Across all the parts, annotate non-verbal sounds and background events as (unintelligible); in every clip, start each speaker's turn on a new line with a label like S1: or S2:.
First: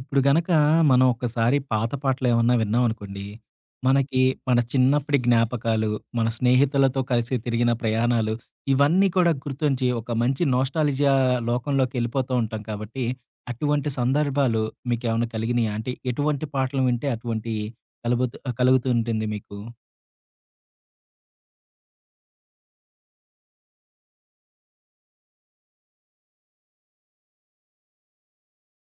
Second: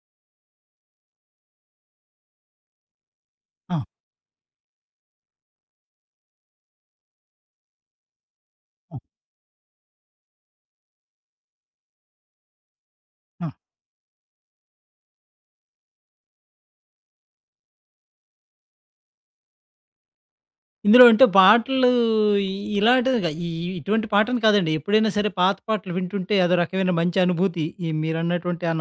S1: ఇప్పుడు గనక మనం ఒకసారి పాత పాటలు ఏమన్నా విన్నామనుకోండి,
S2: ఆ!
S1: మనకి మన చిన్నప్పటి జ్ఞాపకాలు, మన స్నేహితులతో కలిసి తిరిగిన ప్రయాణాలు
S2: హ్మ్.
S1: ఇవన్నీ కూడా గుర్తుంచి ఒక మంచి నొస్టాల్జియా లోకంలోకేళ్ళిపోతూ ఉంటాం కాబట్టి.
S2: ఆ!
S1: అటువంటి సందర్భాలు మీకేమన్నా కలిగినియా అంటే ఎటువంటి పాటలు వింటే అటువంటి కలుగుతు కలుగుతూ ఉంటుంది మీకు?
S2: ఇందులో అంటే పాటలు ఇ ఇలాంటివిగ, ఇ ఇటువంటి పాటలు కాదండి ఎప్పుడైనా సరే పాత పాటలు వింటుంటే అదో రకమైన మంచి అనుభూతి ఈ మీరన్నటువంటి ఆ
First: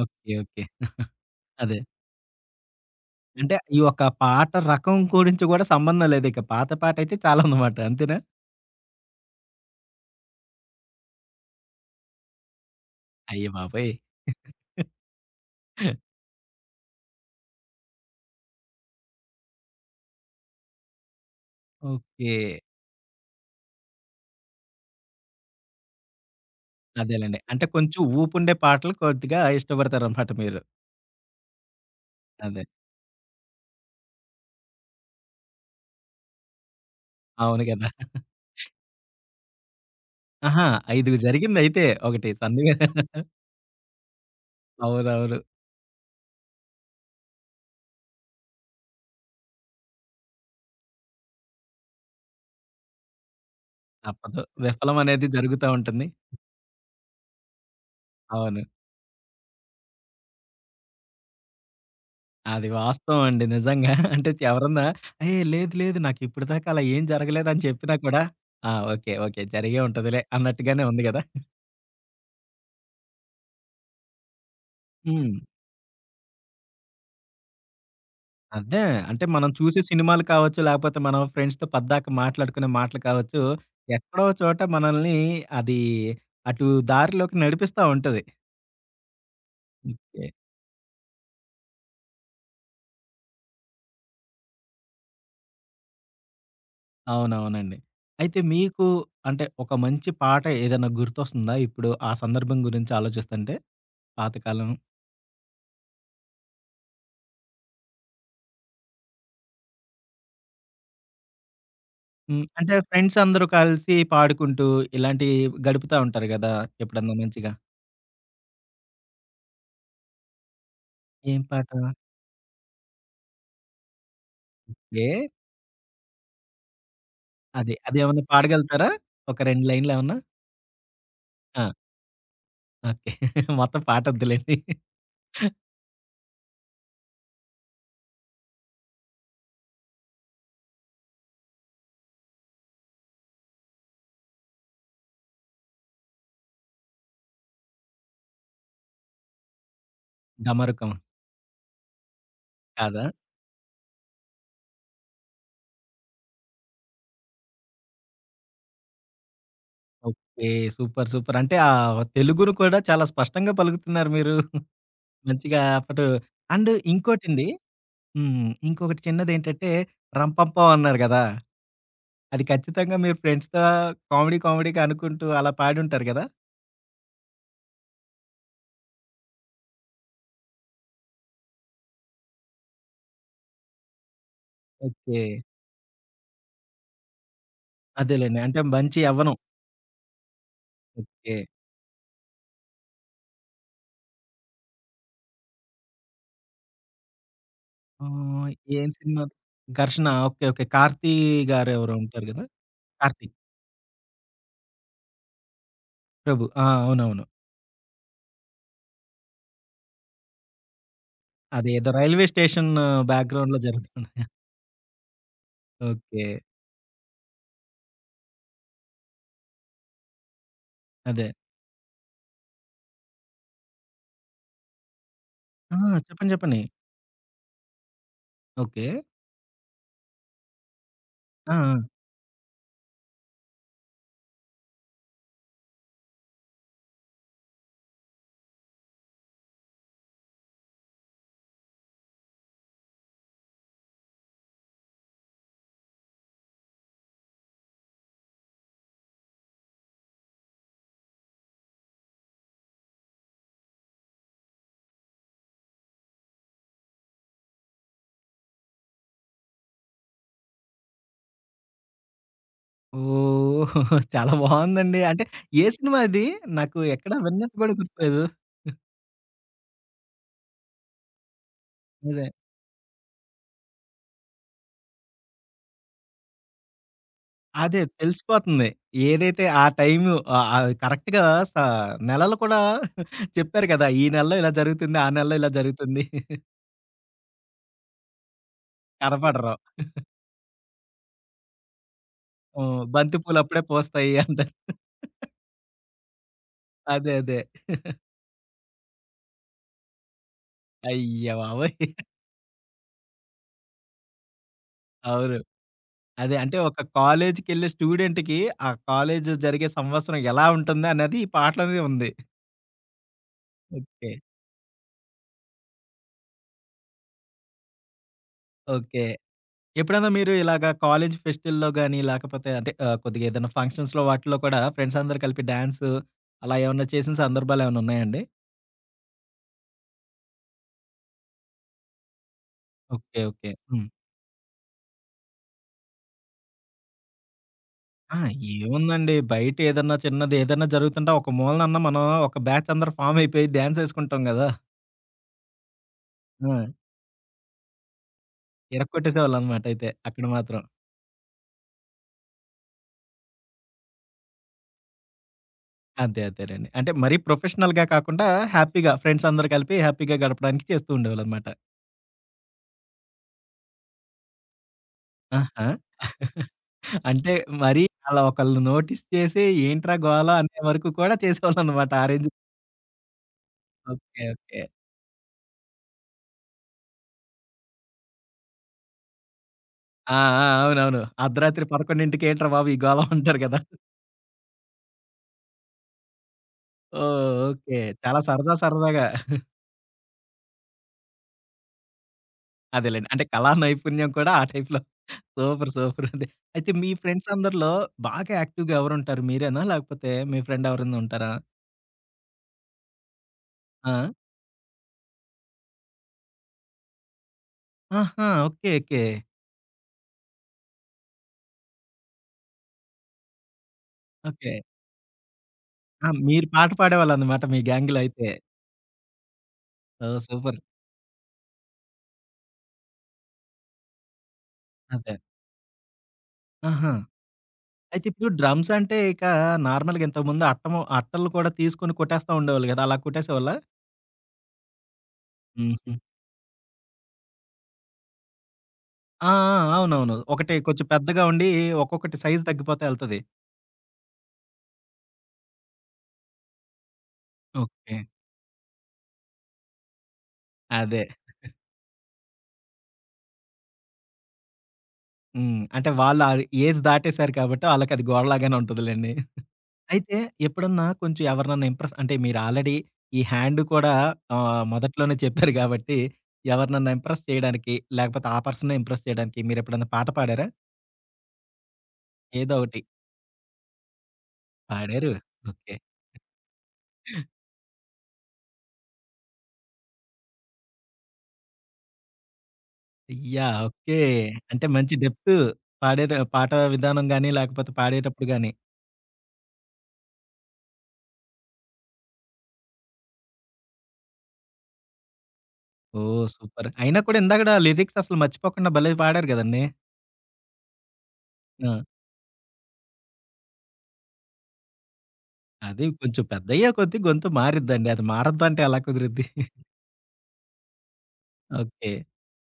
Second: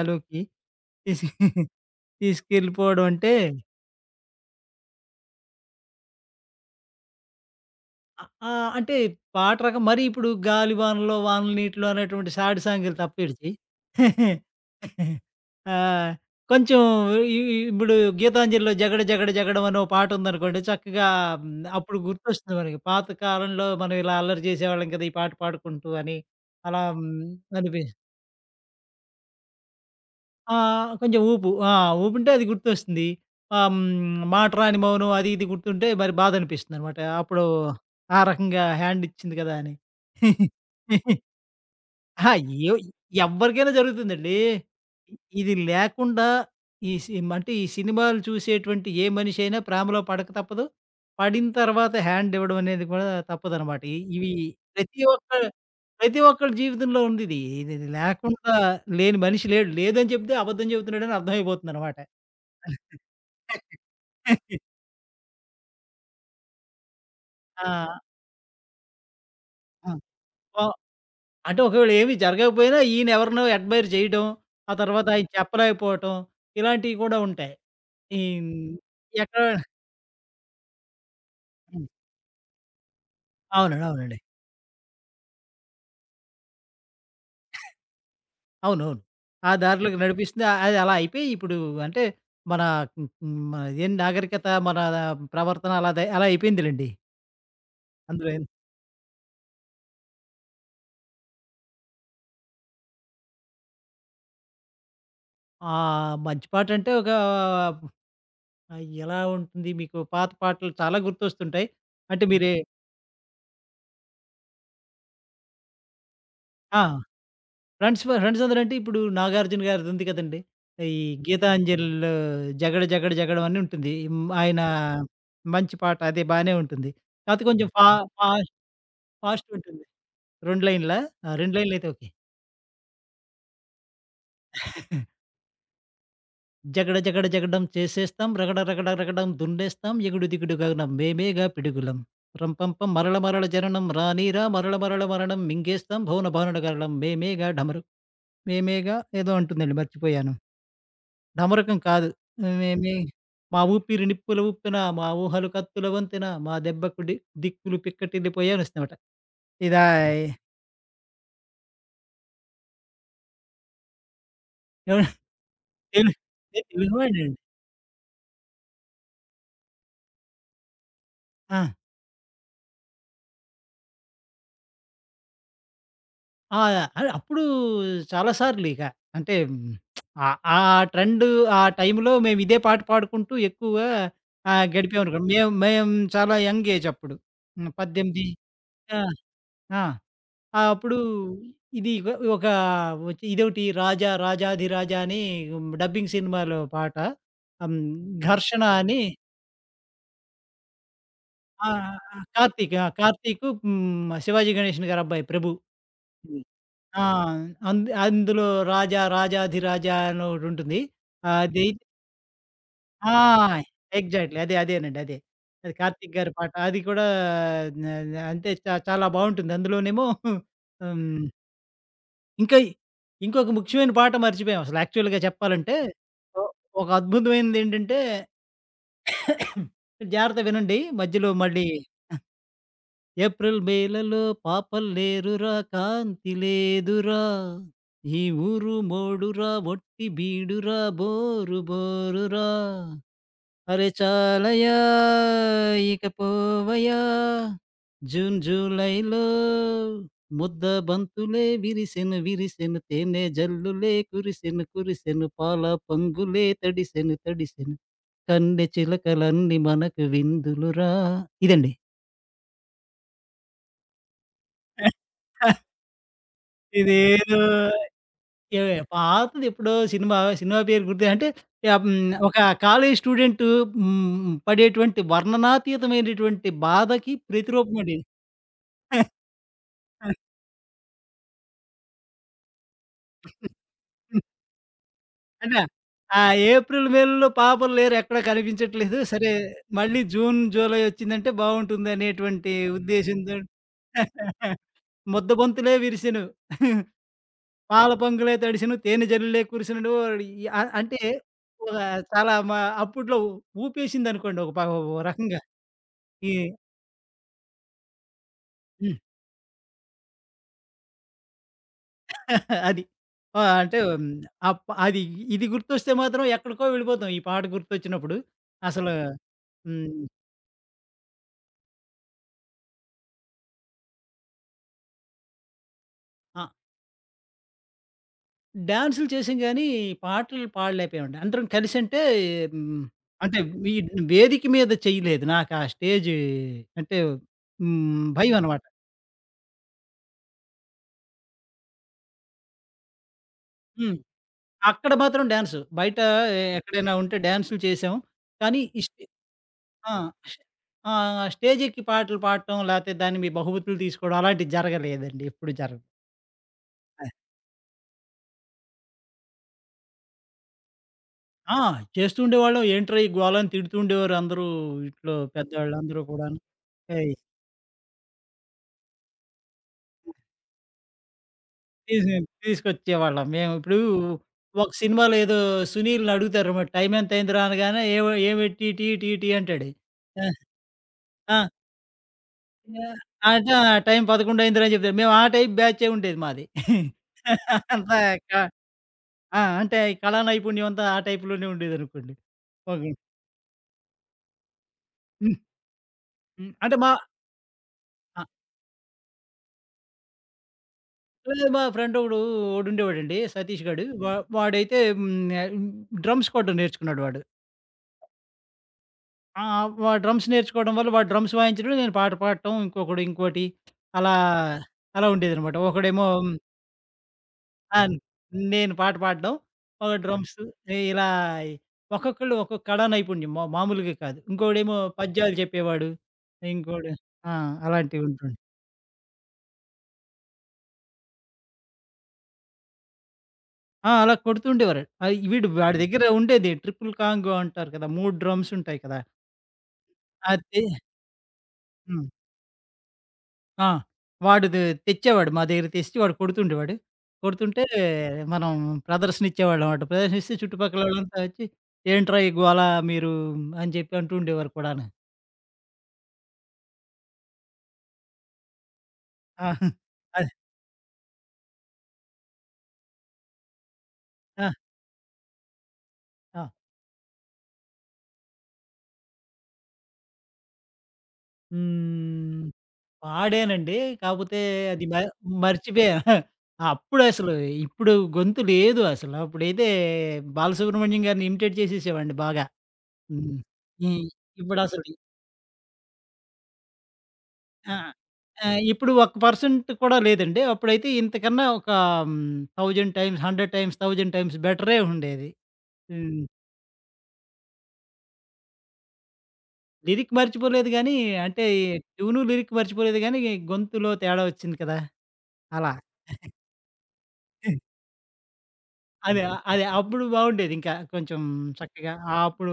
S1: ఓకె ఓకె. (giggles)
S2: తీసుకె (giggles)
S1: అదే.
S2: తీసుకెళ్ళిపోవడం అంటే
S1: అంటే ఈ ఒక పాట రకం గురించి కూడా సంబంధం లేదికా పాత పాట అయితే చాలా ఉంది (giggles) అనమాట అంతేనా?
S2: అ ఆ! అంటే పాట రకం మరి ఇప్పుడు "గాలి వానలో, వాన నీటిలో" అనేటువంటి సాడ్ సాంగ్
S1: అయ్య
S2: తప్పేడిది.
S1: బాబోయ్!
S2: (giggles)
S1: (chuckles)
S2: ఆహ్, కొంచెం ఇ ఇ ఇప్పుడు గీతాంజలిలో 'జగడ జగడ జగడం' అని ఓ పాట ఉందనుకోండి చక్కగా హ్మ్, అప్పుడు గుర్తొస్తుంది
S1: ఓకె.
S2: మనకి, పాత కాలంలో మనం ఇలా అల్లరి చేసేవాళ్ళం కదా! ఈ పాట పాడుకుంటూ అని అలా.
S1: అదేనండి. అంటే
S2: అనిపి
S1: కొంచెం ఊపు ఉండే పాటలు కొద్దిగా ఇష్టపడతారు అన్నమాట మీరు.
S2: ఆహ్, కొంచెం ఊపు ఆ! ఊపుంటే అది
S1: అదే.
S2: గుర్తొస్తుంది. ఆహ్, హ్మ్, మాట రాని మౌనం అది ఇది గుర్తుంటే మరి బాధ అనిపిస్తుందనమాట. అప్పుడు
S1: అవును గదా.
S2: ఆ రకంగా
S1: (chuckles)
S2: హ్యాండ్ ఇచ్చింది కదా! అని.
S1: ఆహా! 5
S2: (giggles)
S1: జరిగింది అయితే ఒకటి
S2: అహా!
S1: సన్ని
S2: ఎవ్
S1: (chuckles)
S2: ఎవరికైనా జరుగుతుందండి. ఇ
S1: అవునవును.
S2: ఇది లేకుండా, ఈ సిమ్ అంటే ఈ సినిమాలు చూసేటువంటి ఏ మనిషి అయినా ప్రేమలో పడక తప్పదు, పడిన తరువాత హ్యండ్ ఇవ్వడం అనేది కూడా తప్పదనమాట ఇవి
S1: తప్పదు విఫలం (giggles)
S2: ప్రతి
S1: అనేది
S2: ఒక్క
S1: జరుగుతా ఉంటుంది.
S2: ప్రతి ఒక్కలి జీవితంలో ఉంది ఇది. ఇది లేకుండా
S1: అవును.
S2: లేని మనిషి లేడు, లేదని చెప్తే అబద్ధం చెబుతున్నాడు అని అర్థం అయిపోతుంది అన్నమాట.
S1: అది వాస్తవం అండి, నిజంగా. (giggles) అంటే
S2: (giggles)
S1: ఎవరన్నా హే! లేదు లేదు నాకు ఇప్పటి దాకా అలా ఏం జరగలేదు అని చెప్పినా
S2: ఆ!
S1: కూడా, "ఆ! ఓకె ఓకె జరిగే
S2: ఆ!
S1: ఉంటదిలే"
S2: ఓహ్!
S1: అన్నట్టుగానే ఉంది కదా! (giggles)
S2: అంటే ఒకవేళ ఏమి జరగకపోయినా ఈయన ఎవరినో అడ్మైర్ చేయడం, ఆ తరువాత ఆయి
S1: హ్మ్.
S2: చెప్పలేకపోవటం, ఇలాంటివి కూడా ఉంటాయి. ఈ హ్మ్,
S1: అదే, అంటే
S2: ఎక్కడ
S1: మనం చూసే సినిమాలు కావచ్చు, లేపోతే మనం ఫ్రెండ్స్‌తో
S2: హ్మ్.
S1: పద్దాక మాట్లాడుకునే మాటలు కావచ్చు,
S2: అవునండి, అవునండి.
S1: ఎక్కడో చోట మనల్ని అది అటు దారిలోకి నడిపిస్తా ఉంటది.
S2: అవునవును. ఆ దారిలోకి
S1: ఓకె.
S2: నడిపిస్తుంది. అది అలా అయిపోయి ఇప్పుడు అంటే మన మ్ హ్మ్. ఇదేంది నాగరికత మన, ప్రవర్తన అలా తయి అలా అయిపోయింది లెండి.
S1: అవునవునండి.
S2: అందులో
S1: అయితే
S2: యె
S1: మీకు అంటే, ఒక మంచి పాట ఏదైనా గుర్తొస్తుందా? ఇప్పుడు ఆ సందర్భం గురించి ఆలోచిస్తుంటే పాత కాలం.
S2: ఆహ్, మంచి పాట అంటే ఒక ఆహ్, ఎలా ఉంటుంది, మీకు పాత పాటలు చాలా గుర్తొస్తుంటాయి. అంటే
S1: హ్మ్.
S2: మీరే
S1: అంటే ఫ్రెండ్సందరు కలిసి పాడుకుంటూ ఇలాంటివి గడుపుతా ఉంటారు కదా,
S2: ఆ!
S1: ఎప్పుడైనా మంచిగా.
S2: ఫ్రెండ్స్ ఫర్ ఫ్రెండ్సందరంటే, ఇప్పుడు నాగార్జున గారిది ఉంది కదండీ, ఈ
S1: ఏం పాట?
S2: 'గీతాంజలి'లో 'జగడ జగడ జగడం' అని ఉంటుంది. హ్మ్, ఆయన
S1: ఓకే.
S2: మంచి పాట, అది బాగానే ఉంటుంది. కాకపోతే కొంచెం
S1: అది.
S2: ఫా
S1: అది ఏమన్నా
S2: ఫా
S1: పడగలుగుతారా ఒక 2
S2: ఫాస్టుంటుంది.
S1: లైన్‌లేమన్నా?
S2: 2 లైనులా? ఆ! 2
S1: ఆ!
S2: లైన్లయితే ఓకే.
S1: ఓకే. మొత్తం పాటొద్దులెండి.
S2: (giggles) జగడ జగడ జగడం చేసేస్తాం, రగడ రగడగడం దున్నేస్తాం, ఎగుడుదిగుడుగానం మేమేగా పిడుగులం. రంపం పం. మరల మరల జననం రానీరా మరల మరల మరణం మింగేస్తాం భౌనభాను గరలం మేమేగా డమరు మేమేగా ఏదో అంటుందండి మర్చిపోయాను.
S1: డమరుకం.
S2: ఢమరుకం కాదు. మేమే
S1: కాదా?
S2: మా ఊపిరి నిప్పులు ఊప్పెన. మా ఊహలు కత్తుల వంతెన. మా దెబ్బకు డి 'దిక్కులు పిక్కటిల్లి పోయే' అనొస్తుందన్నమాట. ఇదా ఈ
S1: ఓకే. సూపర్, సూపర్ అంటే, ఆ తెలుగును కూడా చాలా స్పష్టంగా పలుకుతున్నారు మీరు. (giggles)
S2: అవును,
S1: మంచిగా. అప్పుడు
S2: తెలుగు. నేను
S1: అండ్
S2: తెలుగు వాడినేండి.
S1: ఇంకోటండి హ్మ్, ఇంకొకటి చిన్నది ఏంటంటే, 'రంపంపం' అన్నారు కదా!
S2: ఆ!
S1: అది ఖచ్చితంగా మీరు ఫ్రెండ్స్‌తో కామెడీ కామెడీగా అనుకుంటూ అలా పాడుంటారు కదా!
S2: ఆ! అల్ అప్పుడూ చాలా సార్లిక అంటే హ్మ్, (smacks lips) ఆహ్, ఆ ట్రెండ్, ఆ టైంలో, మేమిదే పాట పాడుకుంటూ ఎక్కువగా ఆహ్, గడిపామనుకో.
S1: ఓకే.
S2: మేము మేము చాలా యంగ్ ఏజ్ అప్పుడు, హ్మ్ 18
S1: అదేలెండి. అంటే
S2: ఆ!
S1: మంచి యవ్వనం.
S2: ఆ! అప్పుడూ
S1: ఓకే.
S2: ఇది ఇక్ ఒక వచ్చి ఇదొకటి 'రాజా రాజాధిరాజ' అని డబ్బింగ్ సినిమాలో పాట. హ్మ్,
S1: ఆహ్,
S2: 'ఘర్షణ'
S1: ఏం
S2: అని
S1: సినిమా 'ఘర్షణ.' Okay, okay. కార్తీ గారు ఎవరో
S2: ఆహ్,
S1: ఉంటారు కదా!
S2: కార్తీక్, ఆ!
S1: కార్తీ.
S2: కార్తీకూ, హ్మ్, శివాజీ గణేషన్ గారి అబ్బాయి ప్రభు హ్మ్,
S1: ప్రభు. ఆ!
S2: ఆ!
S1: అవునవును.
S2: అందు అందులో 'రాజా రాజాధిరాజ' అని ఒకటుంటుంది. అది
S1: అదేదో రైల్వే స్టేషన్
S2: ఆ!
S1: బ్యాక్‌గ్రౌండ్‌లో జరుగుతుందిగా.
S2: ఎగ్జాక్ట్‌లీ అదే, అదేనండి. అదే అదే కార్తీక్ గారి
S1: ఓకే.
S2: పాట. అది కూడా న న అంతే. చా చాలా బావుంటుందందులోనేమో హుహు. హ్మ్
S1: అదే.
S2: ఇంకా ఇ ఇంకొక ముఖ్యమైన పాట మర్చిపోయాం అసలు యాక్చువల్‌‌గా
S1: ఆ!
S2: చెప్పాలంటే,
S1: చెప్పండి.
S2: ఓహ్
S1: చెప్పండి.
S2: ఒక అద్భుతమైనదేంటంటే
S1: ఓకే.
S2: (coughs) జాగ్రత్తగా వినండి, మధ్యలో
S1: ఆ!
S2: మళ్ళీ ఆహ్,
S1: ఆ!
S2: ఏప్రిల్ మేలలో పాపల్లేరురా కాంతి లేదురా, ఈ ఊరు మోడురా ఒట్టి బీడురా బోరు బోరు రా, అరె చాలయా ఇక పోవయా జూన్ జులైలో ముద్దబంతులే విరిసెను విరిసెను, తేనె జల్లులే కురిసెను కురిసెను, పాల పొంగులే తడిసెను తడిసెను కన్నె చిలకలన్నీ మనకు విందులు రా ఇదండీ.
S1: ఓహ్! చాలా బావుందండి. అంటే
S2: (chuckles)
S1: ఏ సినిమా అది? నాకు ఎక్కడా
S2: ఇదేదో
S1: విన్నట్టు గూడా గుర్తులేదు. (giggles)
S2: ఏ పాతదెప్పుడో సినిమా. సినిమా పేరు గుర్తు అంటే ఆహ్, హ్మ్.
S1: అదే.
S2: ఒక కాలేజి స్టూడెంటు హ్మ్. పడేటువంటి వర్ణనాతీతమైనటువంటి బాధకి
S1: అదే
S2: ప్రతిరూపమండి ఇది.
S1: తెలిసిపోతుంది. ఏదైతే ఆ టైము
S2: (chuckles)
S1: ఆహ్, ఆహ్, కరెక్ట్‌గా స నెలలు కూడా (giggles) చెప్పారు గదా! ఈ
S2: (chuckles)
S1: నెలలో ఇలా జరుగుతుంది ఆ నెలలో ఇలా
S2: కదా!
S1: జరుగుతుంది.
S2: ఆ
S1: (chuckles)
S2: ఏప్రిల్ మేలలో పాపలు లేరెక్కడా కనిపించట్లేదు. సరే!
S1: కనపడరు.
S2: మళ్ళీ
S1: (chuckles)
S2: జూన్, జులై వచ్చిందంటే బావుంటుందనేటువంటి
S1: ఓహ్, బంతి
S2: ఉద్దేశంతో,
S1: పూలప్పుడే పూస్తాయి అంటారు.
S2: (chuckles)
S1: (laughs)
S2: ముద్ద బంతులే విరిసెను, (giggles)
S1: అదే. అదే.
S2: పాల
S1: (chuckles)
S2: పొంగులే తడిసెను, తేనె జల్లులే కురిసెను. ఒడియా అ అంటే
S1: అయ్య బాబోయ్!
S2: ఒక
S1: (chuckles)
S2: చాలా మ అప్పట్లో ఉపేసిందనుకోండి. ఒక ప ఓహ్!
S1: అవును.
S2: రకంగా ఈ
S1: అదే. అంటే ఒక కాలేజికెళ్ళే స్టూడెంట్‌కి ఆ
S2: హ్మ్.
S1: కాలేజ్ జరిగే సంవత్సరం ఎలా ఉంటుందనేది ఈ పాటలోనే ఉంది. ఓకే.
S2: (chuckles) అది. ఆ! అంటే హ్మ్.
S1: ఓకే.
S2: ఆ ప్ అది ఇది గుర్తొస్తే మాత్రం ఎక్కడికో వెళ్ళిపోతాం ఈ పాట గుర్తొచ్చినప్పుడు. అసలు
S1: ఓకే.
S2: హ్మ్.
S1: ఎప్పుడైనా మీరు ఇలాగా కాలేజి ఫెస్టుల్లో గాని, లేకపోతే అంటే ఆహ్, కొద్దిగేదైనా ఫంక్షన్స్‌లో వాటిలో కూడా ఫ్రెండ్స్ అందరూ కలిపి డాన్సు,
S2: ఆ!
S1: అలా ఏవన్నా చేసిన సందర్భాలేవన్నున్నాయండి?
S2: డాన్సులు చేసాం గాని, పాటలు పాడలేకపోయాం, అందరం కలిసంటే హ్మ్,
S1: ఓకె,
S2: అంటే
S1: ఓకె.
S2: మీ
S1: హ్మ్.
S2: వేదిక మీద చేయలేదు. నాకా స్టేజ్ అంటే, హ్మ్.
S1: ఆ!
S2: భయం అనమాట.
S1: ఏముందండి బయట ఏదన్నా చిన్నది ఏదన్నా జరుగుతుంటే ఒక మూలనన్నా మనం ఒక బ్యాచ్ అందరు ఫార్మ్ అయిపోయి డాన్స్
S2: హ్మ్,
S1: ఏసుకుంటాం గదా!
S2: అక్కడ మాత్రం డాన్సు బయట
S1: ఆ!
S2: ఎక్కడైనా ఉంటే డాన్సులు చేసాం. కానీ ఇస్టే
S1: ఇరగోట్టేసేవాళ్ళు అనమాట అయితే
S2: ఆ!
S1: అక్కడ మాత్రం.
S2: ఆ! స్టేజ్ ఎక్కి పాటలు పాడటం, లేపోతే దాన్ని మీ బహుమతులు తీసుకోవడం అలాంటివి జరగలేదండి ఎప్పుడూ జర
S1: అంతే అంతేనండి. అంటే
S2: ఆ!
S1: మరి ప్రొఫెషనల్‌గా కాకుండా హ్యాపీగా ఫ్రెండ్స్ అందరు కలిపి హ్యాపీగా గడపడానికి చేస్తూ ఉండేవాళ్ళు అన్నమాట.
S2: ఆ! చేస్తూండేవాళ్ళం, ఏంట్రా ఈ గోలని తిడుతుండేవారు అందరూ, ఇంట్లో
S1: ఆహా!
S2: పెద్దవాళ్ళు అందరూ కూడాను.
S1: (giggles)
S2: ఏయి
S1: అంటే మరి అలా ఒకల్ని నోటీస్ చేసి ఏంట్రా గోల అనే వరకు కూడా చేసేవాళ్ళు అన్నమాట (giggles) ఆ
S2: తీసు
S1: రేంజ్
S2: తీసుకొచ్చేవాళ్ళం మేము ఇప్పుడు
S1: ఓకె, ఓకె.
S2: ఒక సినిమాలో ఏదో 'సునీల్‌'ని అడుగుతారు టైం ఎంత అయిందిరా అనగానే "ఏమొ ఏమిటీటీటీ" అంటాడు
S1: ఆ!
S2: ఆహ్,
S1: ఆ! అవునవును
S2: ఆ!
S1: అర్ధరాత్రి 11:00కి ఏంట్రా బాబు ఈ
S2: ఆహ్,
S1: గోలవ అంటారు
S2: అంటే
S1: గదా.
S2: ఆ టైం 11:00 అయిందిరా చెప్తారు. మేము ఆ టైప్ బ్యాచే ఉండేది మాది. (laughs)
S1: ఓహ్! ఓకె
S2: అంత
S1: చాలా
S2: క
S1: సరదా సరదాగా.
S2: ఆ!
S1: (giggles)
S2: అంటే అయి కళా నైపుణ్యం అంతా ఆ టైప్‌ లోనే ఉండేది అనుకోండి. (unintelligible)
S1: అదేలెండి అంటే కళా నైపుణ్యం కూడా ఆ టైప్‌‌లో (giggles)
S2: హ్మ్.
S1: Super super. అండి.
S2: హ్మ్,
S1: అయితే
S2: అంటే
S1: మీ
S2: మా
S1: ఫ్రెండ్స్ అందరిలో
S2: ఆ!
S1: బాగా యాక్టివ్‌గా ఎవరు ఉంటారు మీరేనా? లేకపోతే మీ ఫ్రెండ్ ఎవరైనా ఉంటారా?
S2: ఏహ్, మా ఫ్రెండ్ ఒకడు ఒడు ఉండేవాడండి, సతీష్ గాడు
S1: ఆ!
S2: వా వాడైతే హ్మ్, ఆహ్, డ్రమ్స్ కొట్టడం నేర్చుకున్నాడు వాడు.
S1: ఆహా! Okay okay.
S2: ఆ! వాడు డ్రమ్స్ నేర్చుకోవడం వల్ల, వాడు డ్రమ్స్ వాయించినప్పుడు నేను పాట పాడటం ఇంకొకడు ఇంకోటి, (smacks lips) అలా
S1: ఓకె.
S2: అలా ఉండేదనమాట ఒకడేమో
S1: ఆ! మీరు పాట పాడేవాళ్ళు అన్నమాట మీ
S2: అన్
S1: గ్యాంగ్‌లో అయితే.
S2: నేను పాట పాడడం, ఒకడు
S1: ఓహ్!
S2: Drums
S1: super.
S2: ఇలా ఒక్కొక్కళ్ళు ఒక్కొక్క కళా నైపుణ్యం మ మామూలుగా కాదు. ఇంకోడేమో
S1: అంతే.
S2: పద్యాలు చెప్పేవాడు, ఇంకోడు
S1: ఆహా!
S2: ఆ! అలాంటివి
S1: అయితే ఇప్పుడు
S2: ఉంటుండె.
S1: డ్రమ్స్ అంటే ఇక నార్మల్‌గా ఇంతకు ముందు అట్ట ము అట్టలు కూడా తీసుకొని కొట్టేస్తూ ఉండేవాళ్ళు కదా! అలా కొట్టేసేవాళ్ళ?
S2: ఆ! అలా కొడుతూ ఉండేవారు. అయి వీడు, వాడి
S1: హుహు.
S2: దగ్గర ఉండేది ట్రిపుల్ కాంగో అంటారు కదా 3 డ్రమ్స్ ఉంటాయి కదా!
S1: ఆ! ఆ! అవునవును ఒకటి
S2: అది.
S1: కొంచెం పెద్దగా ఉండి
S2: హ్మ్.
S1: ఒక్కొక్కటి సైజ్ తగ్గిపోతా ఎళ్తది.
S2: ఆ! వాడు దే తెచ్చేవాడు మా దెగ్గరకి తెచ్చి, వాడు కొడుతుండేవాడు. కొడుతుంటే,
S1: ఓకే.
S2: మనం ప్రదర్శనిచ్చేవాళ్ళవాట. ప్రదర్శనిస్తే
S1: అదే.
S2: చుట్టుపక్కలోళ్ళంతా ఒచ్చి
S1: (giggles)
S2: "ఏంట్రా ఈ గోల మీరూ" అని జెప్పి అంటూ ఉండేవారు కూడాన.
S1: హ్మ్. అంటే, వాళ్ళు ఆ ఏజ్ దాటేశారు కాబట్టి, వాళ్ళకది గోలలాగానే ఉంటదిలేండి.
S2: ఆ!
S1: (giggles)
S2: (giggles)
S1: అయితే,
S2: అదే.
S1: ఎప్పుడన్నా కొంచెం ఎవరినన్నా ఇంప్రెస్ అంటే, మీరు ఆల్రెడీ ఈ హ్యాండ్ కూడా
S2: ఆ!
S1: ఆహ్, మొదట్లోనే చెప్పారు గాబట్టి,
S2: ఆ!
S1: ఎవరినన్నా ఇంప్రెస్ చెయడానికి, లేకపోతే ఆ పర్సన్నే ఇంప్రెస్ చెయడానికి, మీరెప్పుడన్నా పాట పాడారా?
S2: హ్మ్.
S1: ఏదో ఒకటి.
S2: పాడానండీ. కాపోతే అది బె
S1: పాడారు. ఓకే.
S2: మర్చిపోయా.
S1: (chuckles)
S2: (giggles) అప్పుడసలు. ఇప్పుడు గొంతు లేదు అసల. అప్పుడైతే 'బాలసుబ్రహ్మణ్యం' గారిని ఇమిటేట్ చేసేసేవాడిని బాగా. హ్మ్.
S1: యాహ్! ఓకే.
S2: హ్మ్.
S1: అంటే,
S2: ఇప్పుడసలు
S1: మంచి డెప్తూ, పాడేటా పాట విధానం గానీ, లేకపోతే
S2: ఆ!
S1: పాడేటప్పుడు గానీ.
S2: ఆహ్, ఇప్పుడు ఒక్క పర్సంట్ కూడా లేదండి. అప్పుడైతే ఇంతకన్నా ఒకా హ్మ్, 1000 టైమ్స్, 100 టైమ్స్, 1000 టైమ్స్ బెటరే ఉండేది. హ్మ్.
S1: ఓహ్! సూపర్. అయినా కూడా ఇందాకడా లిరిక్ససలు మర్చిపోకుండా భలే పాడారు గదండి.
S2: లిరిక్ మర్చిపోలేదు గానీ, అంటే
S1: ఆ!
S2: ట్యూను, లిరిక్ మర్చిపోలేదు గానీ, గొంతులో తేడా ఒచ్చింది కదా! అలా.
S1: అదీ కొంచెం
S2: (giggles)
S1: పెద్దయ్యే కొద్దీ గొంతు
S2: హ్మ్.
S1: మారిద్దండి. అది మారద్దంటే ఎలా
S2: అదే.
S1: కుదురుద్ది.
S2: ఆహ్,
S1: (giggles)
S2: అది అప్పుడు బావుండేది ఇంకా కొంచం చక్కగా.
S1: ఓకే.
S2: ఆ! అప్పుడూ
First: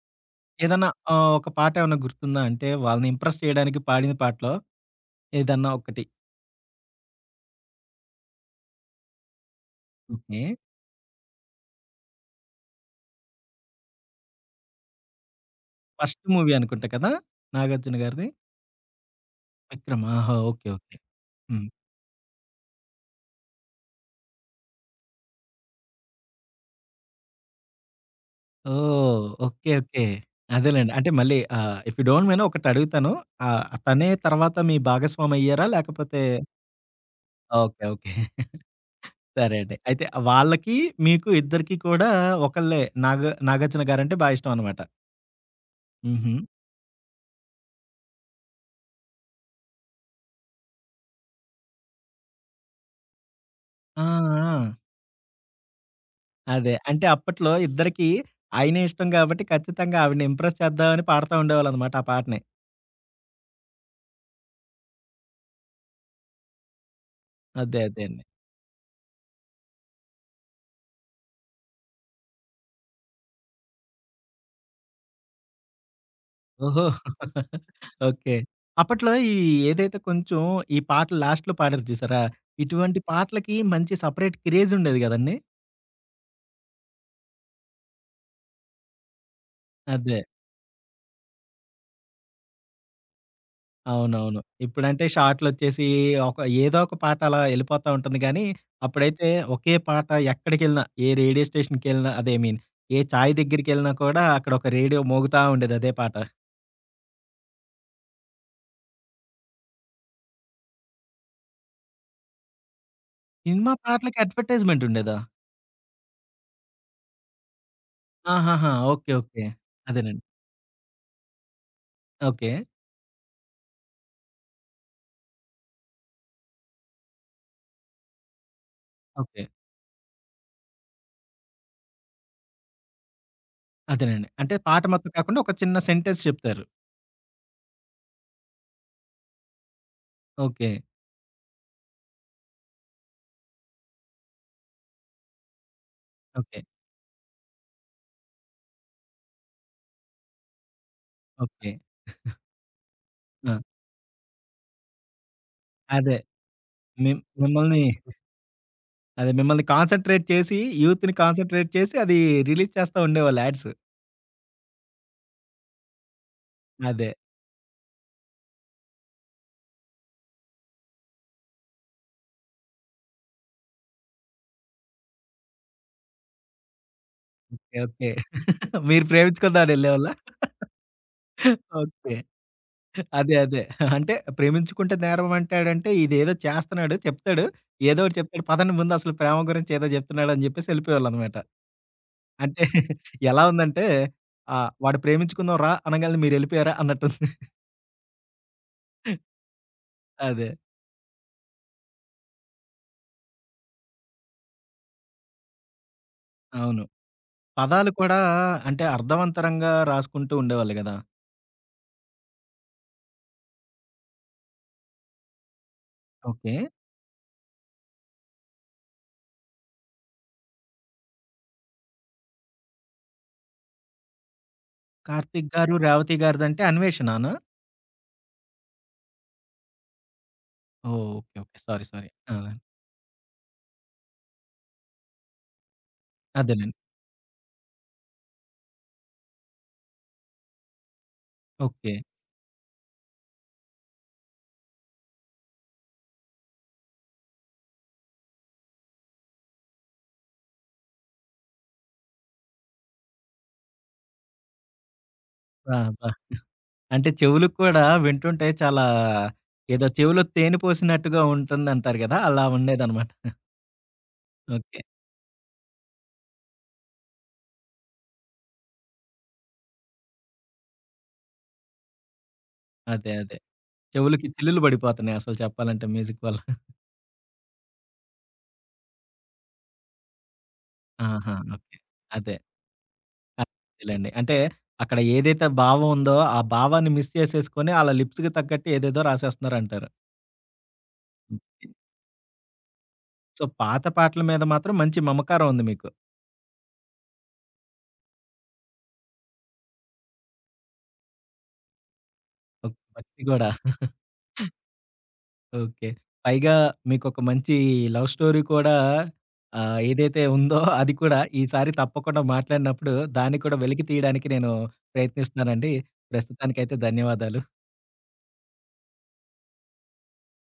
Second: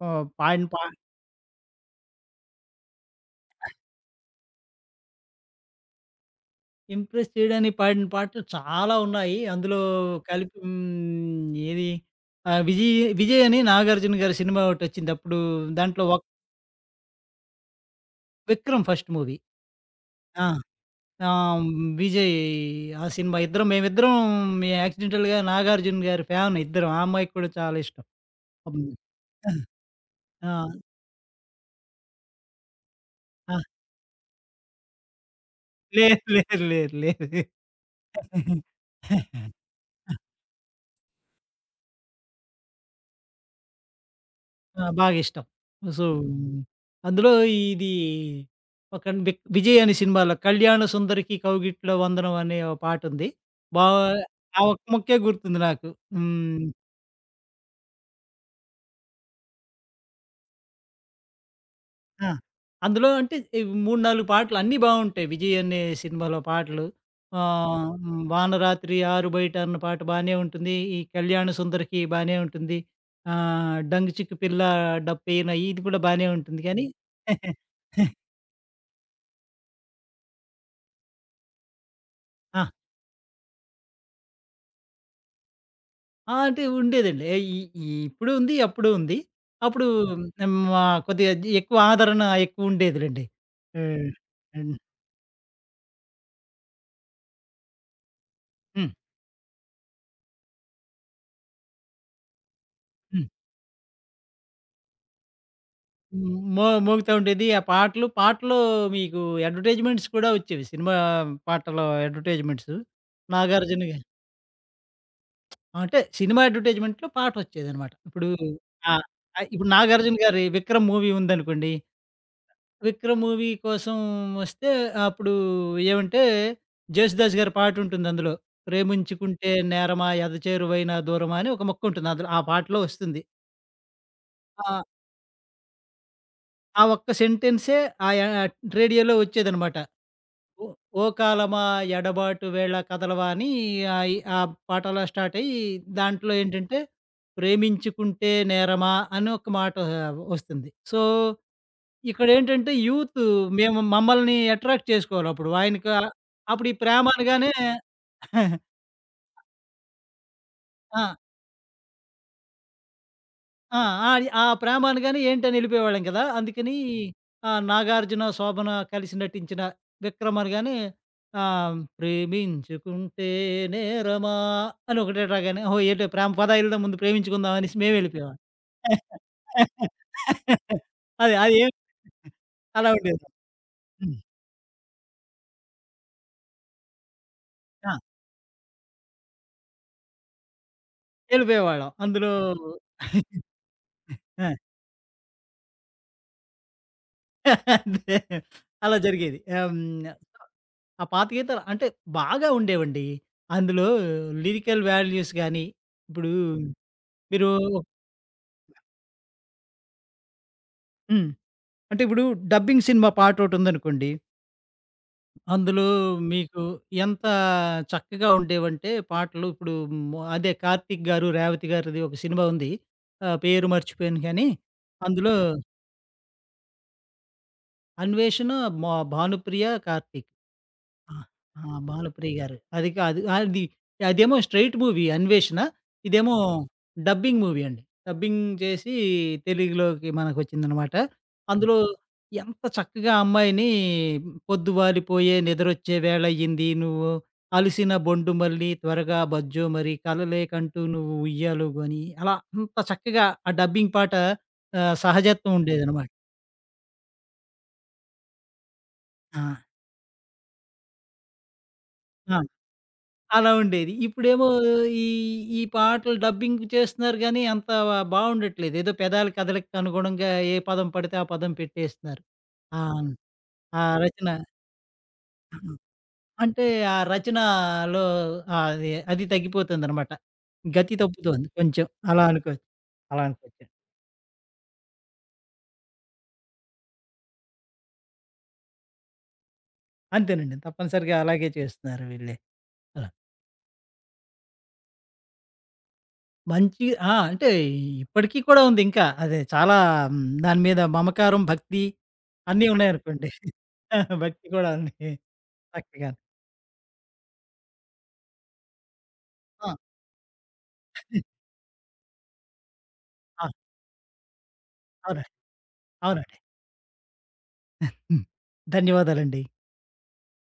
S2: పా పాయిన పా
S1: ఏదన్నా ఆహ్, ఒక పాటేవన్నా గుర్తుందా? అంటే, వాళ్ళని ఇంప్రెస్ చెయడానికి పాడిన పాటలో ఏదన్నా ఒకటి?
S2: ఇంప్రెస్ చేయడానికి పాడిన పాటలు చాలా ఉన్నాయి. అందులో
S1: ఓకే.
S2: కలిపి హ్మ్, ఏది? ఆ! 'విజయ్', 'విజయ్' అని నాగార్జున గారి సినిమా ఒకటి వచ్చింది. అప్పుడు దాంట్లో వోక్
S1: ఫస్ట్ మూవీ అనుకుంట కదా! నాగార్జున గారిది.
S2: 'Vikram' first movie.
S1: విక్రమ్. ఆహా!
S2: ఆ
S1: ఓకే, ఓకే.
S2: ఆహ్,
S1: హ్మ్.
S2: విజయ్ ఆ సినిమా. ఇద్దరం, మేమిద్దరం మే యాక్సిడెంటల్‌గా నాగార్జున గారి ఫ్యాన్ ఇద్దరం. ఆ అమ్మాయికి కూడా చాలా ఇష్టం. హ్మ్,
S1: ఓహ్! Okay, okay.
S2: ఆ! ఆ!
S1: అదేలేండి. అంటే మళ్లీ ఆహ్, ఇఫ్ యూ డోంట్ మైండ్ ఒకటి అడుగుతాను.
S2: ఆ!
S1: ఆహ్, తనే తరువాత మీ భాగస్వామి అయ్యారా? లేకపోతే
S2: లేదు, లేదు, లేదు, లేదు.
S1: Okay, okay.
S2: ఆ!
S1: (chuckles) సరే అండి. అయితే వాళ్ళకి, మీకు ఇద్దరికి కూడా ఒకలే నాగ నాగార్జున గారు అంటే బాగా ఇష్టం అన్నమాట.
S2: ఆ! బాగా ఇష్టం. సో,
S1: హుహు.
S2: అందులో ఇది ఒక న్ 'విజయ్' అనే సినిమాలో 'కళ్యాణ సుందరికి కౌగిట్ల వందనం' అనే ఒక పాటుంది. బా
S1: ఆ!
S2: ఆ
S1: ఆ!
S2: ఒక్క ముక్కే గుర్తుంది నాకు. హ్మ్.
S1: అదే అంటే, అప్పట్లో ఇద్దరికి ఆయనే ఇష్టం కాబట్టి, ఖచ్చితంగా ఆవిడని ఇంప్రెస్ చేద్దాం అన్ని పాడుతూ ఉండేవాళ్లు అన్నమాట, ఆ
S2: ఆ,
S1: పాటని.
S2: అందులో అంటే ఈ 3, 4 పాటలు అన్నీ బాగుంటాయి. 'విజయ్' అనే సినిమాలో పాటలు.
S1: అదే
S2: ఆహ్,
S1: అదే అండి.
S2: "వానరాత్రి ఆరు బయట" అన్న పాట బానే ఉంటుంది. "ఈ కళ్యాణ సుందరికి" బానే ఉంటుంది. ఆహ్, ''డంగ్ చిక్కు పిల్ల డబ్బేన'' ఇది కూడా బానే ఉంటుంది
S1: ఓహో!
S2: కానీ
S1: (laughs)
S2: (laughs)
S1: ఓకే. అప్పట్లో ఈ ఏదైతే కొంచెం ఈ పాటలు లాస్ట్‌లో పాడారు చూసారా?
S2: ఆ!
S1: ఇటువంటి పాటలకి మంచి సెపరేట్ క్రేజ్ ఉండేది కదండీ!
S2: ఆ! అంటే ఉండేదండి ఈ, ఈ ఇప్పుడు ఉంది, అప్పుడు ఉంది. అప్పుడు
S1: అదే.
S2: హ్మ్, హ్మ్, ఆహ్, కొద్దిగా అది ఎక్కువ ఆదరణ ఎక్కువ ఉండేదిలెండి. ఆ!
S1: అవునవును.
S2: హ్మ్.
S1: ఇప్పుడంటే షార్టులొచ్చేసి ఒక, ఏదో ఒక పాట అలా యెళ్లిపోతా ఉంటుంది గానీ
S2: హ్మ్.
S1: అప్పుడైతే ఒకే పాట. ఎక్కడికెళ్లినా, ఏ రేడియో స్టేషన్‌కెళ్లిన అదే. ఐ మీన్, ఏ
S2: హ్మ్.
S1: చాయి దగ్గరికెళ్లినా కూడా, అక్కడొక రేడియో మోగుతా ఉండేది. అదే పాట.
S2: హ్మ్, మో మోగుతా ఉండేది. ఆ పాటలు, పాటలూ మీకు అడ్వర్‌టైజ్‌మెంట్స్ కూడా వచ్చేవి. సినిమా పాటలు అడ్వర్‌టైజ్‌మెంట్స్.
S1: సినిమా
S2: నాగార్జున గారు
S1: పాటలకి అడ్వర్‌టైజ్‌మెంట్‌ ఉండేదా?
S2: అంటే సినిమా అడ్వర్‌టైజ్‌మెంట్‌లో పాటొచ్చేదన్నమాట. ఇప్పుడు
S1: ఆహాహా!
S2: అ
S1: ఓకే. ఓకే.
S2: అయి ఇప్పుడు నాగార్జున
S1: అదేనండి.
S2: గారి 'విక్రమ్' మూవీ ఉందనుకోండి
S1: ఓకే.
S2: 'విక్రమ్' మూవీ కోసం వస్తే, అప్పుడు ఏమంటే జేసుదాసు గారి పాటుంటుంది. అందులో
S1: ఓకే.
S2: 'ప్రేమించుకుంటే నేరమా ఎద చేరువైన దూరమా' అని ఒక ముక్కుంటుంది. అందులో ఆ పాటలో వస్తుంది.
S1: అదేనండి. అంటే పాట
S2: ఆ!
S1: మొత్తం కాకుండా ఒక చిన్న సెంటెన్స్ చెప్తారు.
S2: ఆ ఒక్క సెంటెన్సే ఆయా రేడియోలో వచ్చేదనమాట. 'ఓ
S1: ఓకే.
S2: ఓ కాలమా ఎడబాటు వేళ కథలవా' అని ఆయి ఆ పాట అలా స్టార్ట్ అయ్యి, దాంట్లో
S1: ఓకే.
S2: ఏంటంటే 'ప్రేమించుకుంటే నేరమా' అని ఒక మాటా వస్తుంది. So,
S1: okay. (chuckles)
S2: ఇక్కడేంటంటే యూతు
S1: ఆ!
S2: మేము, మమ్మల్ని అట్రాక్ట్ చేసుకోవాలి. అప్పుడు ఆయనకా
S1: అదే
S2: అప్పుడు ఈ ప్రేమ
S1: మిమ్
S2: అనగానే
S1: మిమ్మల్ని (chuckles)
S2: (chuckles)
S1: అదే మిమ్మల్ని కాన్సన్‌ట్రేట్ చేసి, యూత్‌ని
S2: ఆ!
S1: కాన్సన్‌ట్రేట్ చేసి, అది రిలీజ్ చేస్తా ఉండేవాళ్లు యాడ్స్.
S2: ఆ! అయి ఆ ప్రేమ అనగానే ఏంటని యెళ్లిపోయేవాళ్లం కదా! అందుకని
S1: అదే.
S2: ఆహ్, నాగార్జున, శోభన కలిసి నటించిన 'విక్రమ్' అనగానే ఆహ్, ప్రేమించుకుంటే నేరమా అని ఒకటే రాగానే, "ఓహో! ఏటో ప్రేమ. పదా యెల్దం, ముందు ప్రేమించుకుందాం" అనేసి
S1: ఓకే, ఓకే.
S2: మేమెళ్లిపోయేవాళ్లం.
S1: (chuckles) మీరు ప్రేమించుకుందాం అని యెళ్ళేవాళ్ళా?
S2: (laughs) అది
S1: (chuckles)
S2: అదేమి
S1: ఓకే.
S2: (chuckles) అలా ఉండేది.
S1: అదే అదే అంటే,
S2: హ్మ్.
S1: "ప్రేమించుకుంటే నేరం," అంటాడంటే ఇదేదో చేస్తున్నాడు, చెప్తాడు,
S2: ఆ!
S1: ఏదో ఒకటి చెప్తాడు. పదండి ముందసలు ప్రేమ గురించి ఏదో చెప్తున్నాడన్ని చెప్పేసి యెళ్ళిపోయేవాళ్ళన్నమాట.
S2: వెళ్ళిపోయేవాళ్ళం అందులో
S1: (giggles) అంటే ఎలా ఉందంటే,
S2: (chuckles) ఆ!
S1: ఆహ్, వాడు "ప్రేమించుకుందాం రా," అనంగాల్నే మీరెళ్ళిపోయారా? అన్నట్టుంది. (giggles)
S2: (laughs) అదే అలా జరిగేది. ఆహ్, హ్మ్, ఆ!
S1: అదే.
S2: ఆ పాత గీతాలు అంటే బాగా ఉండేవండి. అందులో లిరికల్ వాల్యూస్ గానీ, ఇప్పుడు
S1: అవును.
S2: మీరు
S1: పదాలు కూడా అంటే అర్థవంతరంగా రాసుకుంటూ ఉండేవాళ్ళు గదా!
S2: హ్మ్. అంటే ఇప్పుడు డబ్బింగ్ సినిమా పాట ఒకటి ఉందనుకోండి. అందులో మీకు,
S1: ఓకే.
S2: ఎంత చక్కగా ఉండేవంటే పాటలు ఇప్పుడు మో అదే కార్తీక్ గారు, రేవతి గారిది ఒక సినిమా ఉంది. ఆహ్, పేరు మర్చిపోయాను గాని. అందులో
S1: కార్తీక్ గారు, రేవతి గారిదంటే 'అన్వేషణనా'?
S2: 'అన్వేషణ' మో భానుప్రియ, కార్తీక్.
S1: ఓహ్!
S2: ఆ!
S1: Okay, okay.
S2: ఆ!
S1: సారీ, సారీ
S2: భానుప్రియ
S1: ఆ!
S2: గారు. అది కాదు. అది అదేమో స్ట్రెయిట్ మూవీ 'అన్వేషణ'. ఇదేమో
S1: అదేనండి.
S2: డబ్బింగ్ మూవీ అండి. డబ్బింగ్ చేసి, తెలుగులోకి మనకు వచ్చిందనమాట. అందులో
S1: ఓకే.
S2: ఎంత చక్కగా ఆ అమ్మాయిని 'పొద్దు వాలిపోయే, నిద్రొచ్చే వేళయ్యింది, నువ్వు అలిసిన బొండు మళ్ళీ త్వరగా బజ్జో మరి, కలలేకంటూ నువ్వు ఉయ్యాల ఊగు' అని. అలా అంత చక్కగా ఆ డబ్బింగ్ పాట ఆహ్, సహజత్వం
S1: ఆ! అబ్బా!
S2: ఉండేదనమాట.
S1: (chuckles) అంటే చెవులు కూడా వింటుంటే, చాలా
S2: ఆ!
S1: ఏదో చెవులో తేనె పోసినట్టుగా ఉంటుంది అంటారు గదా! అలా
S2: అవును.
S1: ఉండేదన్నమాట. (chuckles)
S2: అలా ఉండేది. ఇప్పుడేమో
S1: ఓకే.
S2: ఈ ఈ పాటలు డబ్బింగ్ చేస్తున్నారు గాని, అంత వ బావుండట్లేదు. ఏదో పెదాల కథలికనుగుణంగా ఏ పదం పడితే, ఆ పదం పెట్టేస్తున్నారు. ఆన్
S1: అదే, అదే.
S2: ఆ
S1: చెవులకి
S2: రచన.
S1: చిల్లులు బడిపోతున్నాయి అసలు చెప్పాలంటే మ్యూజిక్ వల్ల.
S2: అంటే,
S1: (chuckles)
S2: ఆ రచనలో ఆహ్, ఆది అది తగ్గిపోతోందన్నమాట. గతి
S1: ఆహా!
S2: తప్పుతోంది
S1: ఓకే.
S2: కొంచెం. అలా
S1: అదే.
S2: అనుకోవచ్చు. అలా అనుకోవచ్చండి.
S1: అదేలెండి. అంటే అక్కడ ఏదైతే భావం ఉందో, ఆ భావాన్ని మిస్ చేసేసుకొని ఆళ్ళ లిప్స్‌కి తగ్గట్టు ఏదేదో రాసేస్తున్నారంటారు.
S2: అంతేనండి. తప్పనిసరిగా అలాగే
S1: ఓకే.
S2: చేస్తున్నారు వీళ్లే. ఆ!
S1: సో, పాత పాటల మీద మాత్రం మంచి మమకారం ఉంది మీకు.
S2: మంచి ఆ! అంటే ఇ ఇప్పడికి కూడా ఉంది ఇంకా. అదే చాలా దాని మీద మమకారం, భక్తి అన్నీ
S1: ఓహ్! భక్తి
S2: ఉన్నాయనుకోండి.
S1: కూడా. (chuckles)
S2: భక్తి కూడా ఉంది.
S1: ఓకే.
S2: చక్కగాను.
S1: పైగా మీకొక మంచి లవ్ స్టోరీ కూడా
S2: ఆ!
S1: ఆహ్, ఏదైతే ఉందో, అది కూడా ఈసారి తప్పకుండా మాట్లాడినప్పుడు, దాన్ని
S2: ఆ!
S1: కూడా వెలికి తీయడానికి నేను
S2: అవునండి.
S1: ప్రయత్నిస్తానండి.
S2: అవునండి.
S1: ప్రస్తుతానికి అయితే ధన్యవాదాలు.
S2: ఆ! హ్మ్. ధన్యవాదాలండి.